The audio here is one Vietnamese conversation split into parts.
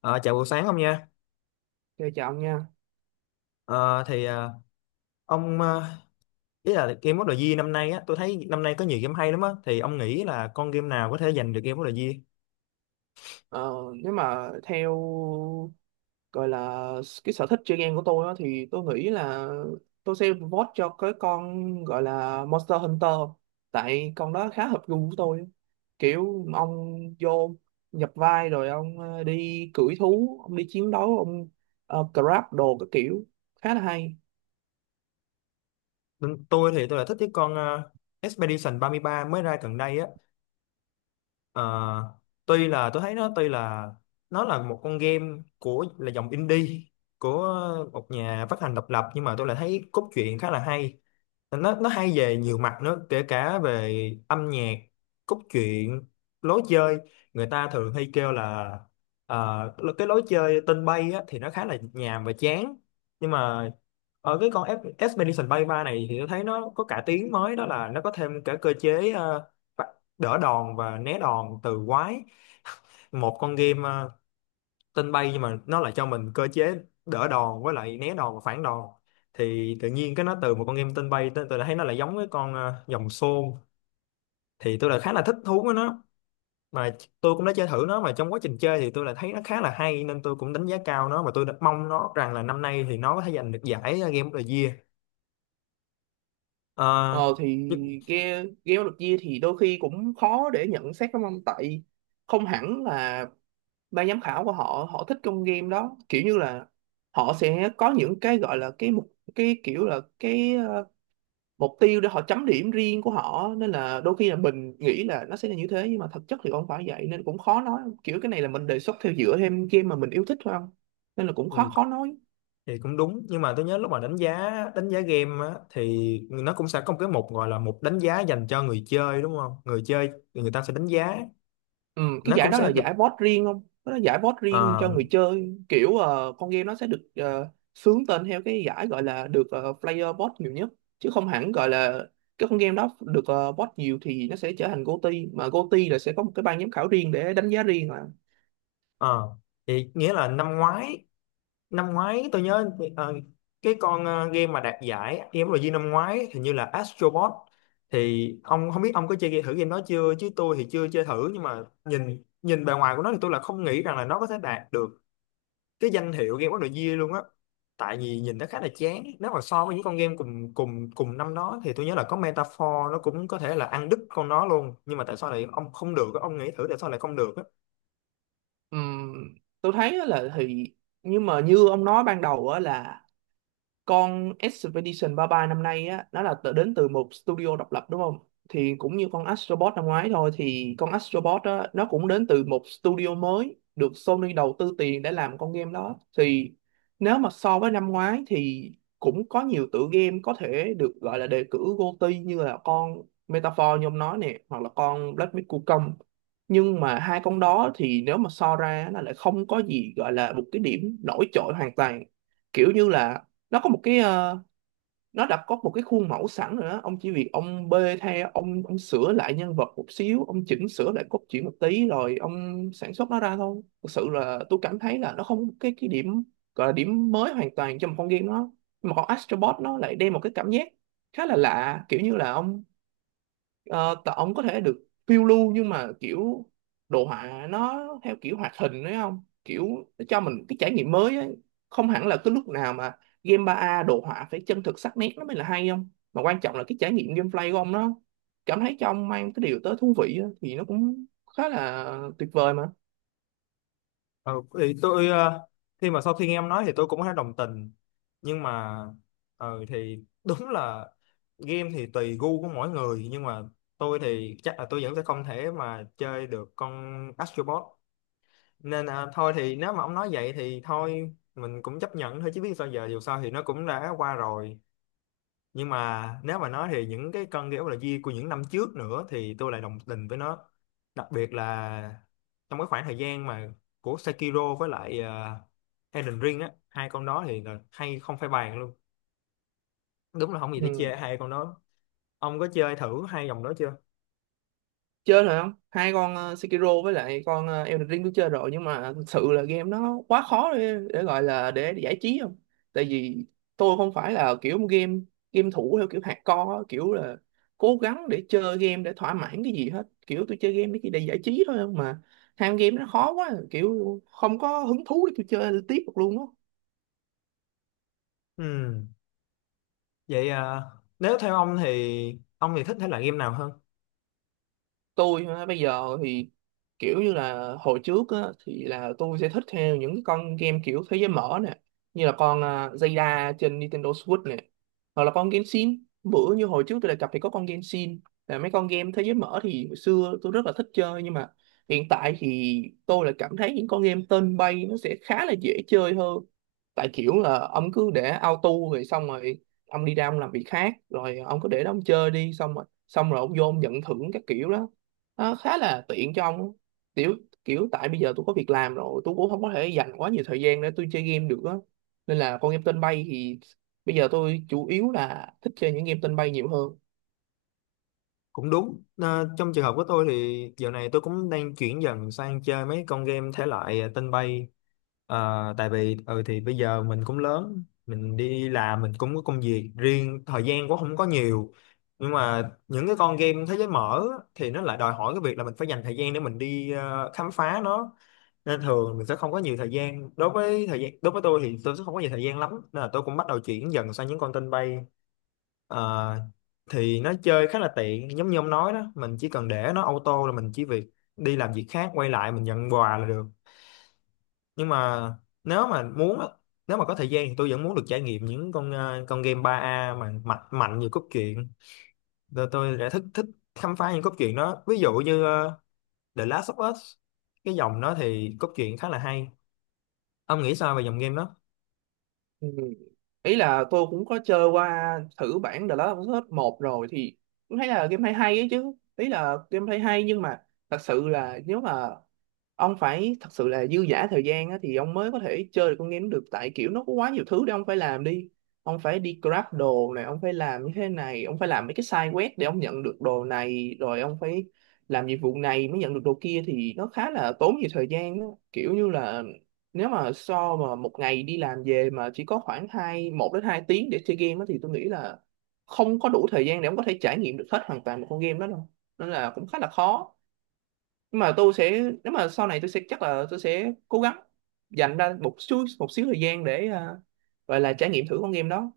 Ờ, Chào buổi sáng ông nha. Chơi chọn nha. Ờ, thì ông ý là Game of the Year năm nay á, tôi thấy năm nay có nhiều game hay lắm á. Thì ông nghĩ là con game nào có thể giành được Game of the Year? Ờ, Nếu mà theo gọi là cái sở thích chơi game của tôi á, thì tôi nghĩ là tôi sẽ vote cho cái con gọi là Monster Hunter, tại con đó khá hợp gu của tôi. Kiểu ông vô nhập vai rồi ông đi cưỡi thú, ông đi chiến đấu ông grab đồ các kiểu, khá là hay. Bên tôi thì tôi là thích cái con Expedition ba mươi ba mới ra gần đây á. Ờ, Tuy là tôi thấy nó tuy là nó là một con game của là dòng indie của một nhà phát hành độc lập, nhưng mà tôi lại thấy cốt truyện khá là hay. Nó hay về nhiều mặt nữa, kể cả về âm nhạc, cốt truyện, lối chơi. Người ta thường hay kêu là cái lối chơi tên bay á, thì nó khá là nhàm và chán, nhưng mà ở cái con Expedition Bay 3 này thì tôi thấy nó có cải tiến mới, đó là nó có thêm cả cơ chế phạt- đỡ đòn và né đòn từ quái. Một con game tên bay nhưng mà nó lại cho mình cơ chế đỡ đòn với lại né đòn và phản đòn, thì tự nhiên cái nó từ một con game tên bay, tôi đã thấy nó lại giống với con dòng xôn, thì tôi lại khá là thích thú với nó. Mà tôi cũng đã chơi thử nó, mà trong quá trình chơi thì tôi lại thấy nó khá là hay, nên tôi cũng đánh giá cao nó và tôi đã mong nó rằng là năm nay thì nó có thể giành được giải Game of the Year. Ờ, Ờ thì nhưng- game game được chia thì đôi khi cũng khó để nhận xét lắm ông, tại không hẳn là ban giám khảo của họ họ thích trong game đó, kiểu như là họ sẽ có những cái gọi là cái mục, cái kiểu là mục tiêu để họ chấm điểm riêng của họ, nên là đôi khi là mình nghĩ là nó sẽ là như thế, nhưng mà thực chất thì không phải vậy. Nên cũng khó nói, kiểu cái này là mình đề xuất theo dựa thêm game mà mình yêu thích thôi không. Nên là cũng thì, khó khó nói. thì cũng đúng, nhưng mà tôi nhớ lúc mà đánh giá game á, thì nó cũng sẽ có một cái mục, gọi là mục đánh giá dành cho người chơi, đúng không? Người chơi thì người ta sẽ đánh giá, Ừ, cái nó giải cũng đó là sẽ được giải vote riêng không? Nó là giải vote riêng ờ, cho người chơi, kiểu con game nó sẽ được xướng tên theo cái giải gọi là được player vote nhiều nhất, chứ không hẳn gọi là cái con game đó được vote nhiều thì nó sẽ trở thành GOTY, mà GOTY là sẽ có một cái ban giám khảo riêng để đánh giá riêng mà. ờ. Thì nghĩa là năm ngoái, tôi nhớ ờ, cái con game mà đạt giải game rồi năm ngoái, hình như là Astro Bot. Thì ông không biết ông có chơi thử game đó chưa, chứ tôi thì chưa chơi thử, nhưng mà nhìn nhìn bề ngoài của nó thì tôi là không nghĩ rằng là nó có thể đạt được cái danh hiệu Game of the Year luôn á. Tại vì nhìn nó khá là chán, nếu mà so với những con game cùng cùng cùng năm đó thì tôi nhớ là có Metaphor, nó cũng có thể là ăn đứt con nó luôn, nhưng mà tại sao lại ông không được á? Ông nghĩ thử tại sao lại không được á? Ừm, tôi thấy á là thì, nhưng mà như ông nói ban đầu á, là con Expedition 33 năm nay á, nó là đến từ một studio độc lập đúng không. Thì cũng như con Astrobot năm ngoái thôi, thì con Astrobot á, nó cũng đến từ một studio mới được Sony đầu tư tiền để làm con game đó. Thì nếu mà so với năm ngoái thì cũng có nhiều tựa game có thể được gọi là đề cử GOTY, như là con Metaphor như ông nói nè, hoặc là con Black Myth Wukong. Nhưng mà hai con đó thì nếu mà so ra nó lại không có gì gọi là một cái điểm nổi trội hoàn toàn. Kiểu như là nó có một cái ờ, nó đã có một cái khuôn mẫu sẵn rồi đó, ông chỉ việc ông bê theo, ông sửa lại nhân vật một xíu, ông chỉnh sửa lại cốt truyện một tí rồi ông sản xuất nó ra thôi. Thực sự là tôi cảm thấy là nó không có cái điểm gọi là điểm mới hoàn toàn trong một con game đó. Nhưng mà con Astrobot nó lại đem một cái cảm giác khá là lạ, kiểu như là ông ông có thể được phiêu lưu, nhưng mà kiểu đồ họa nó theo kiểu hoạt hình đấy không, kiểu nó cho mình cái trải nghiệm mới ấy. Không hẳn là cái lúc nào mà game ba a đồ họa phải chân thực sắc nét nó mới là hay không, mà quan trọng là cái trải nghiệm gameplay của ông, nó cảm thấy cho ông mang cái điều tới thú vị á, thì nó cũng khá là tuyệt vời mà. Ờ, thì tôi khi mà sau khi nghe em nói thì tôi cũng thấy đồng tình, nhưng mà thì đúng là game thì tùy gu của mỗi người, nhưng mà tôi thì chắc là tôi vẫn sẽ không thể mà chơi được con Astro Bot, nên thôi thì nếu mà ông nói vậy thì thôi mình cũng chấp nhận thôi, chứ biết sao giờ, dù sao thì nó cũng đã qua rồi. Nhưng mà nếu mà nói thì những cái cân kiểu là di của những năm trước nữa thì tôi lại đồng tình với nó, đặc biệt là trong cái khoảng thời gian mà của Sekiro với lại Elden Ring á, hai con đó thì là hay không phải bàn luôn, đúng là không gì để chê Ừ. hai con đó. Ông có chơi thử hai dòng đó chưa? Chơi rồi không, hai con Sekiro với lại con Elden Ring tôi chơi rồi, nhưng mà thực sự là game nó quá khó để gọi là để giải trí không. Tại vì tôi không phải là kiểu game game thủ theo kiểu hardcore á, kiểu là cố gắng để chơi game để thỏa mãn cái gì hết, kiểu tôi chơi game để chỉ để giải trí thôi không. Mà ham game nó khó quá, kiểu không có hứng thú để tôi chơi tiếp được luôn á. Ừ. Vậy nếu theo ông thì thích thể loại game nào hơn? Tôi hả, bây giờ thì kiểu như là hồi trước á, thì là tôi sẽ thích theo những cái con game kiểu thế giới mở nè, như là con à, Zelda trên Nintendo Switch nè, hoặc là con Genshin. Bữa như hồi trước tôi đề cập thì có con Genshin, là mấy con game thế giới mở thì hồi xưa tôi rất là thích chơi. Nhưng mà hiện tại thì tôi là cảm thấy những con game tên bay nó sẽ khá là dễ chơi hơn. Tại kiểu là ông cứ để auto rồi xong rồi ông đi ra ông làm việc khác, rồi ông cứ để đó ông chơi đi, xong rồi ông vô ông nhận thưởng các kiểu đó, nó khá là tiện cho ông á. Kiểu Kiểu tại bây giờ tôi có việc làm rồi, tôi cũng không có thể dành quá nhiều thời gian để tôi chơi game được á. Nên là con game tên bay thì bây giờ tôi chủ yếu là thích chơi những game tên bay nhiều hơn. Cũng đúng. Ờ, Trong trường hợp của tôi thì giờ này tôi cũng đang chuyển dần sang chơi mấy con game thể loại tên bay. Tại vì ừ thì bây giờ mình cũng lớn, mình đi làm, mình cũng có công việc riêng, thời gian cũng không có nhiều, nhưng mà những cái con game thế giới mở á, thì nó lại đòi hỏi cái việc là mình phải dành thời gian để mình đi khám phá nó. Nên thường mình sẽ không có nhiều thời gian, đối với thời gian đối với tôi thì tôi sẽ không có nhiều thời gian lắm, nên là tôi cũng bắt đầu chuyển dần sang những con tên bay. Ờ, thì nó chơi khá là tiện giống như ông nói đó, mình chỉ cần để nó auto là mình chỉ việc đi làm việc khác, quay lại mình nhận quà là được. Nhưng mà nếu mà muốn á, nếu mà có thời gian thì tôi vẫn muốn được trải nghiệm những con con game 3A mà mạnh mạnh nhiều cốt truyện, rồi tôi đã thích thích khám phá những cốt truyện đó, ví dụ như The Last of Us. Cái dòng đó thì cốt truyện khá là hay. Ông nghĩ sao về dòng game đó? Ừ. Ý là tôi cũng có chơi qua thử bản The Last of Us một rồi, thì cũng thấy là game hay hay ấy chứ, ý là game hay hay. Nhưng mà thật sự là nếu mà ông phải thật sự là dư dả thời gian á, thì ông mới có thể chơi được con game được. Tại kiểu nó có quá nhiều thứ để ông phải làm, ông phải đi grab đồ này, ông phải làm như thế này, ông phải làm mấy cái side quest để ông nhận được đồ này, rồi ông phải làm nhiệm vụ này mới nhận được đồ kia, thì nó khá là tốn nhiều thời gian á. Kiểu như là nếu mà so mà một ngày đi làm về mà chỉ có khoảng một đến hai tiếng để chơi game á, thì tôi nghĩ là không có đủ thời gian để ông có thể trải nghiệm được hết hoàn toàn một con game đó đâu. Nên là cũng khá là khó. Nhưng mà tôi sẽ nếu mà sau này tôi sẽ chắc là tôi sẽ cố gắng dành ra một xíu thời gian để gọi là trải nghiệm thử con game đó.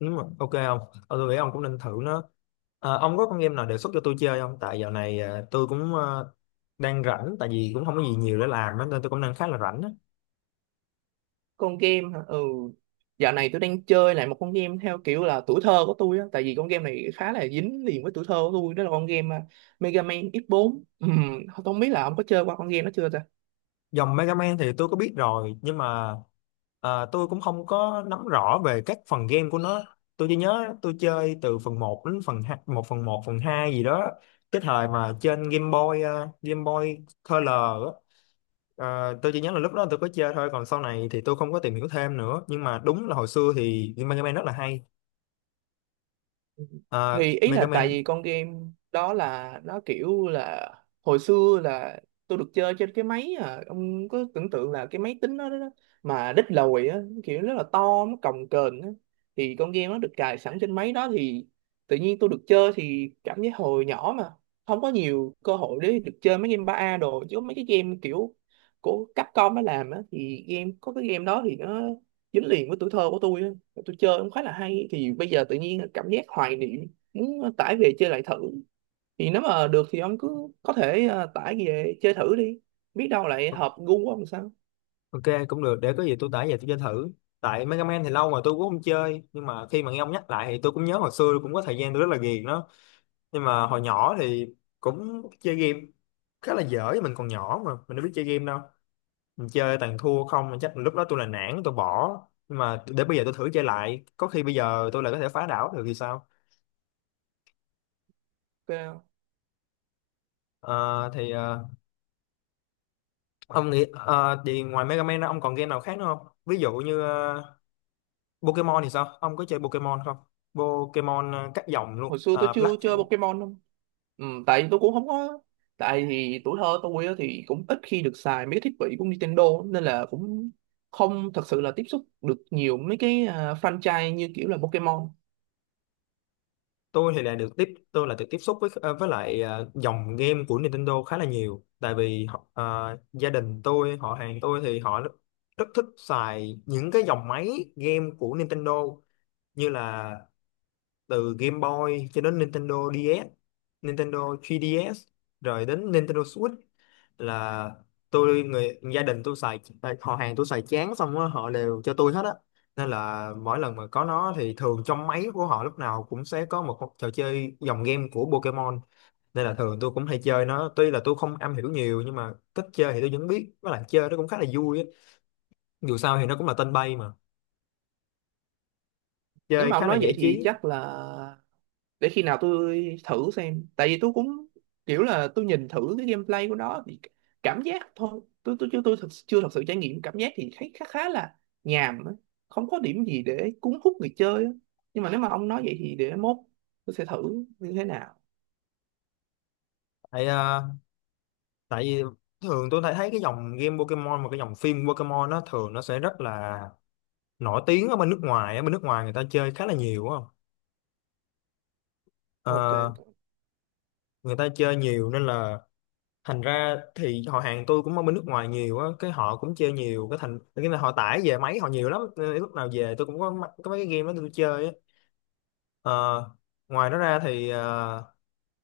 Đúng rồi. Ok không? Tôi nghĩ ông cũng nên thử nó. À, ông có con game nào đề xuất cho tôi chơi không? Tại dạo này à, tôi cũng đang rảnh, tại vì cũng không có gì nhiều để làm á, nên tôi cũng đang khá là rảnh á. Con game hả? Ừ, dạo này tôi đang chơi lại một con game theo kiểu là tuổi thơ của tôi á, tại vì con game này khá là dính liền với tuổi thơ của tôi. Đó là con game à, Mega Man X4. Không biết là ông có chơi qua con game đó chưa ta. Dòng Mega Man thì tôi có biết rồi, nhưng mà tôi cũng không có nắm rõ về các phần game của nó. Tôi chỉ nhớ tôi chơi từ phần một đến phần 2, 1 phần một phần 2 gì đó. Cái thời mà trên Game Boy, Game Boy Color á. Tôi chỉ nhớ là lúc đó tôi có chơi thôi, còn sau này thì tôi không có tìm hiểu thêm nữa, nhưng mà đúng là hồi xưa thì Mega Man rất là hay. Ờ, Thì ý là Mega tại Man. vì con game đó là nó kiểu là hồi xưa là tôi được chơi trên cái máy, à ông có tưởng tượng là cái máy tính đó, mà đít lồi á, kiểu rất là to, nó cồng kềnh á. Thì con game nó được cài sẵn trên máy đó, thì tự nhiên tôi được chơi thì cảm giác hồi nhỏ mà không có nhiều cơ hội để được chơi mấy game ba a đồ, chứ mấy cái game kiểu của Capcom nó làm á, thì game có cái game đó thì nó dính liền với tuổi thơ của tôi á. Tôi chơi cũng khá là hay, thì bây giờ tự nhiên cảm giác hoài niệm muốn tải về chơi lại thử. Thì nếu mà được thì ông cứ có thể tải về chơi thử đi, biết đâu lại Ok. hợp gu của ông sao. Ok, cũng được, để có gì tôi tải về tôi chơi thử. Tại Mega Man thì lâu rồi tôi cũng không chơi, nhưng mà khi mà nghe ông nhắc lại thì tôi cũng nhớ hồi xưa cũng có thời gian tôi rất là ghiền nó. Nhưng mà hồi nhỏ thì cũng chơi game khá là dở, mình còn nhỏ mà mình đâu biết chơi game đâu, mình chơi toàn thua không, mà chắc lúc đó tôi là nản tôi bỏ. Nhưng mà để bây giờ tôi thử chơi lại, có khi bây giờ tôi lại có thể phá đảo được thì sao? Ok không? Ờ, thì ờ, Ông nghĩ thì ngoài Mega Man ra, ông còn game nào khác nữa không? Ví dụ như Pokemon thì sao? Ông có chơi Pokemon không? Pokemon các dòng luôn. Hồi xưa tôi Ờ, chưa Black. chơi Pokemon không. Ừ, tại vì tôi cũng không có, tại thì tuổi thơ tôi á thì cũng ít khi được xài mấy cái thiết bị của Nintendo, nên là cũng không thật sự là tiếp xúc được nhiều mấy cái franchise như kiểu là Pokemon. Tôi là được tiếp xúc với dòng game của Nintendo khá là nhiều, tại vì gia đình tôi, họ hàng tôi thì họ rất, rất thích xài những cái dòng máy game của Nintendo, như là từ Game Boy cho đến Nintendo DS, Nintendo 3DS, rồi đến Nintendo Switch là tôi, người gia đình tôi xài à, họ hàng tôi xài chán xong á họ đều cho tôi hết á. Nên là mỗi lần mà có nó thì thường trong máy của họ lúc nào cũng sẽ có một trò chơi dòng game của Pokemon, nên là thường tôi cũng hay chơi nó, tuy là tôi không am hiểu nhiều nhưng mà cách chơi thì tôi vẫn biết, với lại chơi nó cũng khá là vui á, dù sao thì nó cũng là tên bay mà, Nếu chơi mà ông khá là nói vậy giải thì trí. chắc là để khi nào tôi thử xem. Tại vì tôi cũng kiểu là tôi nhìn thử cái gameplay của nó thì cảm giác thôi, tôi chưa chưa thật sự trải nghiệm cảm giác, thì thấy khá khá là nhàm á, không có điểm gì để cuốn hút người chơi á. Nhưng mà nếu mà ông nói vậy thì để mốt tôi sẽ thử như thế nào. tại à, Tại vì thường tôi thấy thấy cái dòng game Pokemon và cái dòng phim Pokemon, nó thường nó sẽ rất là nổi tiếng ở bên nước ngoài, ở bên nước ngoài người ta chơi khá là nhiều á. Ok. Ờ, Người ta chơi nhiều, nên là thành ra thì họ hàng tôi cũng ở bên nước ngoài nhiều á, cái họ cũng chơi nhiều, cái thành cái là họ tải về máy họ nhiều lắm, nên lúc nào về tôi cũng có có mấy cái game đó tôi chơi á. Ờ, Ngoài đó ra thì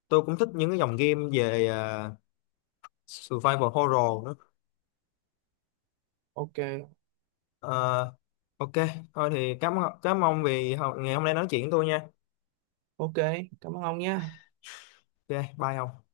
tôi cũng thích những cái dòng game về survival horror nữa. Ok. Ờ, ok. Thôi thì cảm cảm ơn vì ngày hôm nay nói chuyện với tôi nha. Ok, cảm ơn ông nha. Ok bye ông.